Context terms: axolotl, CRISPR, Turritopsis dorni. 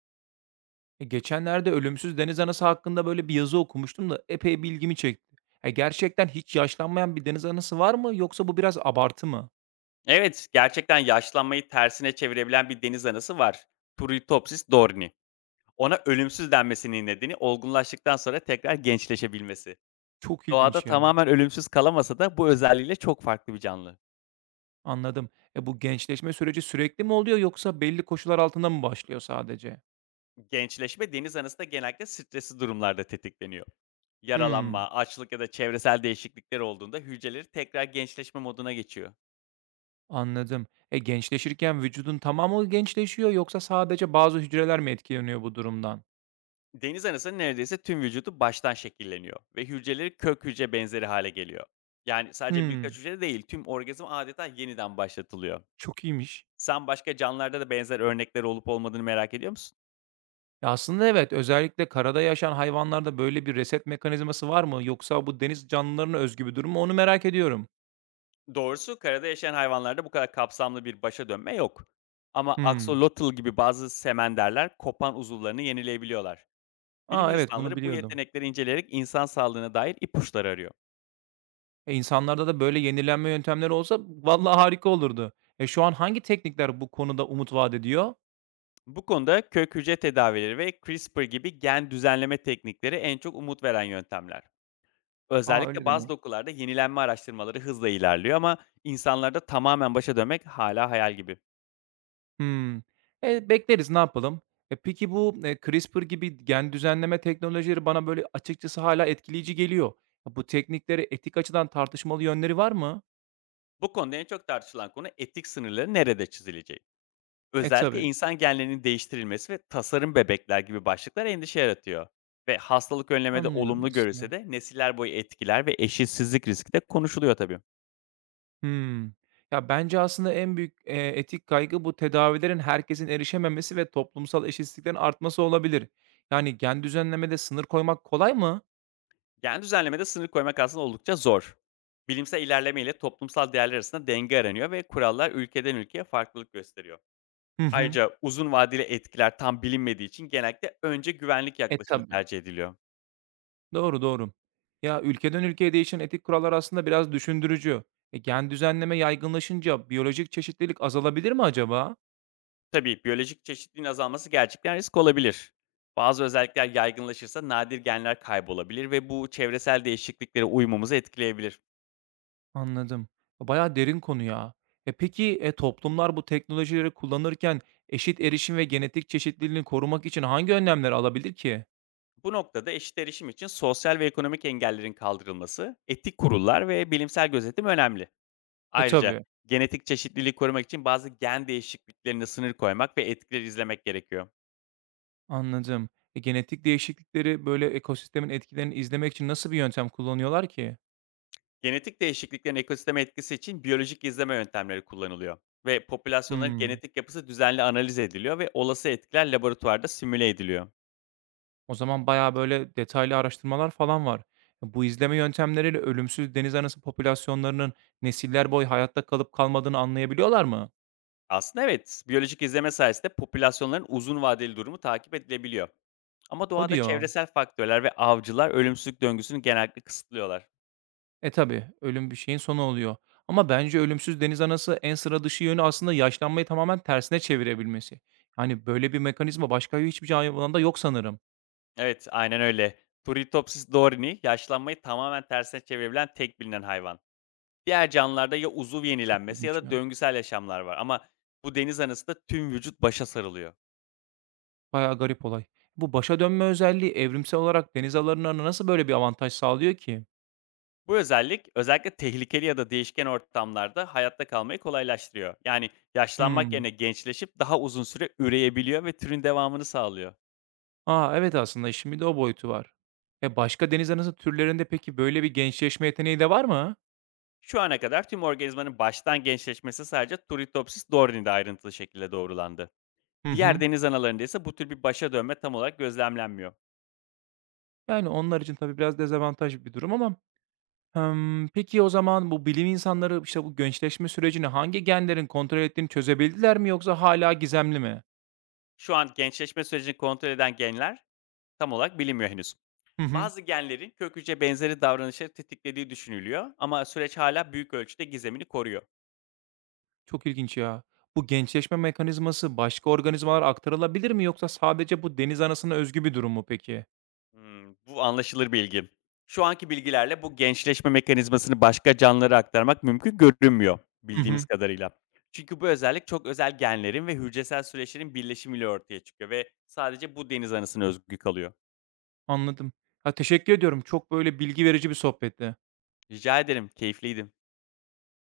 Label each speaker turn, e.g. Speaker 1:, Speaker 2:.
Speaker 1: E, geçenlerde ölümsüz deniz anası hakkında böyle bir yazı okumuştum da epey bir ilgimi çekti. E, gerçekten hiç yaşlanmayan bir deniz anası var mı yoksa bu biraz abartı mı?
Speaker 2: Evet, gerçekten yaşlanmayı tersine çevirebilen bir deniz anası var. Turritopsis dorni. Ona ölümsüz denmesinin nedeni olgunlaştıktan sonra tekrar gençleşebilmesi.
Speaker 1: Çok
Speaker 2: Doğada
Speaker 1: ilginç ya.
Speaker 2: tamamen ölümsüz kalamasa da bu özelliğiyle çok farklı bir canlı.
Speaker 1: Anladım. E, bu gençleşme süreci sürekli mi oluyor yoksa belli koşullar altında mı başlıyor sadece?
Speaker 2: Gençleşme deniz anası da genellikle stresli durumlarda tetikleniyor.
Speaker 1: Hmm,
Speaker 2: Yaralanma, açlık ya da çevresel değişiklikler olduğunda hücreleri tekrar gençleşme moduna geçiyor.
Speaker 1: anladım. E, gençleşirken vücudun tamamı gençleşiyor yoksa sadece bazı hücreler mi etkileniyor bu durumdan?
Speaker 2: Deniz anasının neredeyse tüm vücudu baştan şekilleniyor ve hücreleri kök hücre benzeri hale geliyor. Yani sadece birkaç
Speaker 1: Hmm,
Speaker 2: hücre değil, tüm orgazm adeta yeniden başlatılıyor.
Speaker 1: çok iyiymiş.
Speaker 2: Sen başka canlılarda da benzer örnekler olup olmadığını merak ediyor musun?
Speaker 1: Ya, aslında evet, özellikle karada yaşayan hayvanlarda böyle bir reset mekanizması var mı yoksa bu deniz canlılarına özgü bir durum mu onu merak ediyorum.
Speaker 2: Doğrusu karada yaşayan hayvanlarda bu kadar kapsamlı bir başa dönme yok. Ama
Speaker 1: Hımm.
Speaker 2: axolotl gibi bazı semenderler kopan uzuvlarını yenileyebiliyorlar. Bilim
Speaker 1: A, evet, bunu
Speaker 2: insanları bu
Speaker 1: biliyordum.
Speaker 2: yetenekleri inceleyerek insan sağlığına dair ipuçları arıyor.
Speaker 1: E, insanlarda da böyle yenilenme yöntemleri olsa vallahi harika olurdu. E, şu an hangi teknikler bu konuda umut vaat ediyor?
Speaker 2: Bu konuda kök hücre tedavileri ve CRISPR gibi gen düzenleme teknikleri en çok umut veren yöntemler.
Speaker 1: A, öyle
Speaker 2: Özellikle bazı
Speaker 1: demek.
Speaker 2: dokularda yenilenme araştırmaları hızla ilerliyor ama insanlarda tamamen başa dönmek hala hayal gibi.
Speaker 1: Hımm. E, bekleriz ne yapalım. E, peki bu, CRISPR gibi gen düzenleme teknolojileri bana böyle açıkçası hala etkileyici geliyor. Bu teknikleri etik açıdan tartışmalı yönleri var mı?
Speaker 2: Bu konuda en çok tartışılan konu etik sınırları nerede çizileceği.
Speaker 1: E,
Speaker 2: Özellikle
Speaker 1: tabii.
Speaker 2: insan genlerinin değiştirilmesi ve tasarım bebekler gibi başlıklar endişe yaratıyor. Ve hastalık önlemede
Speaker 1: Anlıyorum
Speaker 2: olumlu görülse
Speaker 1: aslında.
Speaker 2: de nesiller boyu etkiler ve eşitsizlik riski de konuşuluyor tabii.
Speaker 1: Hmm. Ya, bence aslında en büyük, etik kaygı bu tedavilerin herkesin erişememesi ve toplumsal eşitsizliklerin artması olabilir. Yani, gen düzenlemede sınır koymak kolay mı?
Speaker 2: Yani düzenlemede sınır koymak aslında oldukça zor. Bilimsel ilerleme ile toplumsal değerler arasında denge aranıyor ve kurallar ülkeden ülkeye farklılık gösteriyor.
Speaker 1: Hı hı.
Speaker 2: Ayrıca uzun vadeli etkiler tam bilinmediği için genellikle önce güvenlik
Speaker 1: E,
Speaker 2: yaklaşımı
Speaker 1: tabii.
Speaker 2: tercih ediliyor.
Speaker 1: Doğru, doğru. Ya, ülkeden ülkeye değişen etik kurallar aslında biraz düşündürücü. E, gen düzenleme yaygınlaşınca biyolojik çeşitlilik azalabilir mi acaba?
Speaker 2: Tabii biyolojik çeşitliliğin azalması gerçekten risk olabilir. Bazı özellikler yaygınlaşırsa nadir genler kaybolabilir ve bu çevresel değişikliklere uymamızı etkileyebilir.
Speaker 1: Anladım. Bayağı derin konu ya. E, peki, e, toplumlar bu teknolojileri kullanırken eşit erişim ve genetik çeşitliliğini korumak için hangi önlemler alabilir ki?
Speaker 2: Bu noktada eşit erişim için sosyal ve ekonomik engellerin kaldırılması, etik kurullar ve bilimsel gözetim önemli.
Speaker 1: E,
Speaker 2: Ayrıca
Speaker 1: tabii,
Speaker 2: genetik çeşitliliği korumak için bazı gen değişikliklerine sınır koymak ve etkileri izlemek gerekiyor.
Speaker 1: anladım. E, genetik değişiklikleri, böyle, ekosistemin etkilerini izlemek için nasıl bir yöntem kullanıyorlar ki?
Speaker 2: Genetik değişikliklerin ekosisteme etkisi için biyolojik izleme yöntemleri kullanılıyor ve popülasyonların
Speaker 1: Hımm.
Speaker 2: genetik yapısı düzenli analiz ediliyor ve olası etkiler laboratuvarda simüle ediliyor.
Speaker 1: O zaman bayağı, böyle, detaylı araştırmalar falan var. E, bu izleme yöntemleriyle ölümsüz deniz anası popülasyonlarının nesiller boyu hayatta kalıp kalmadığını anlayabiliyorlar mı?
Speaker 2: Aslında evet, biyolojik izleme sayesinde popülasyonların uzun vadeli durumu takip edilebiliyor. Ama
Speaker 1: O
Speaker 2: doğada
Speaker 1: diyor.
Speaker 2: çevresel faktörler ve avcılar ölümsüzlük döngüsünü genellikle kısıtlıyorlar.
Speaker 1: E, tabii, ölüm bir şeyin sonu oluyor ama bence ölümsüz deniz anası en sıra dışı yönü aslında yaşlanmayı tamamen tersine çevirebilmesi. Yani, böyle bir mekanizma başka hiçbir canlı alanında yok sanırım.
Speaker 2: Evet, aynen öyle. Turritopsis dorini yaşlanmayı tamamen tersine çevirebilen tek bilinen hayvan. Diğer canlılarda ya uzuv
Speaker 1: Çok
Speaker 2: yenilenmesi ya
Speaker 1: ilginç
Speaker 2: da
Speaker 1: ya.
Speaker 2: döngüsel yaşamlar var ama bu deniz anasında tüm vücut başa sarılıyor.
Speaker 1: Bayağı garip olay. Bu başa dönme özelliği evrimsel olarak deniz alanlarına nasıl böyle bir avantaj sağlıyor ki?
Speaker 2: Bu özellik özellikle tehlikeli ya da değişken ortamlarda hayatta kalmayı kolaylaştırıyor. Yani yaşlanmak
Speaker 1: Hımm.
Speaker 2: yerine gençleşip daha uzun süre üreyebiliyor ve türün devamını sağlıyor.
Speaker 1: A, evet aslında işin bir de o boyutu var. E, başka deniz anası türlerinde peki böyle bir gençleşme yeteneği de var mı?
Speaker 2: Şu ana kadar tüm organizmanın baştan gençleşmesi sadece Turritopsis dorni'de ayrıntılı şekilde doğrulandı.
Speaker 1: Hı
Speaker 2: Diğer
Speaker 1: hı.
Speaker 2: deniz analarında ise bu tür bir başa dönme tam olarak gözlemlenmiyor.
Speaker 1: Yani onlar için tabii biraz dezavantaj bir durum ama, hımm, peki o zaman bu bilim insanları, işte, bu gençleşme sürecini hangi genlerin kontrol ettiğini çözebildiler mi yoksa hala gizemli mi?
Speaker 2: Şu an gençleşme sürecini kontrol eden genler tam olarak bilinmiyor henüz.
Speaker 1: Hı hı.
Speaker 2: Bazı genlerin kök hücre benzeri davranışları tetiklediği düşünülüyor ama süreç hala büyük ölçüde gizemini koruyor.
Speaker 1: Çok ilginç ya. Bu gençleşme mekanizması başka organizmalara aktarılabilir mi yoksa sadece bu deniz anasına özgü bir durum mu peki?
Speaker 2: Hımm, bu anlaşılır bilgi. Şu anki bilgilerle bu gençleşme mekanizmasını başka canlılara aktarmak mümkün görünmüyor
Speaker 1: Hı
Speaker 2: bildiğimiz
Speaker 1: hı,
Speaker 2: kadarıyla. Çünkü bu özellik çok özel genlerin ve hücresel süreçlerin birleşimiyle ortaya çıkıyor ve sadece bu deniz anasına özgü kalıyor.
Speaker 1: anladım. Ya, teşekkür ediyorum. Çok böyle bilgi verici bir sohbetti.
Speaker 2: Rica ederim, keyifliydi.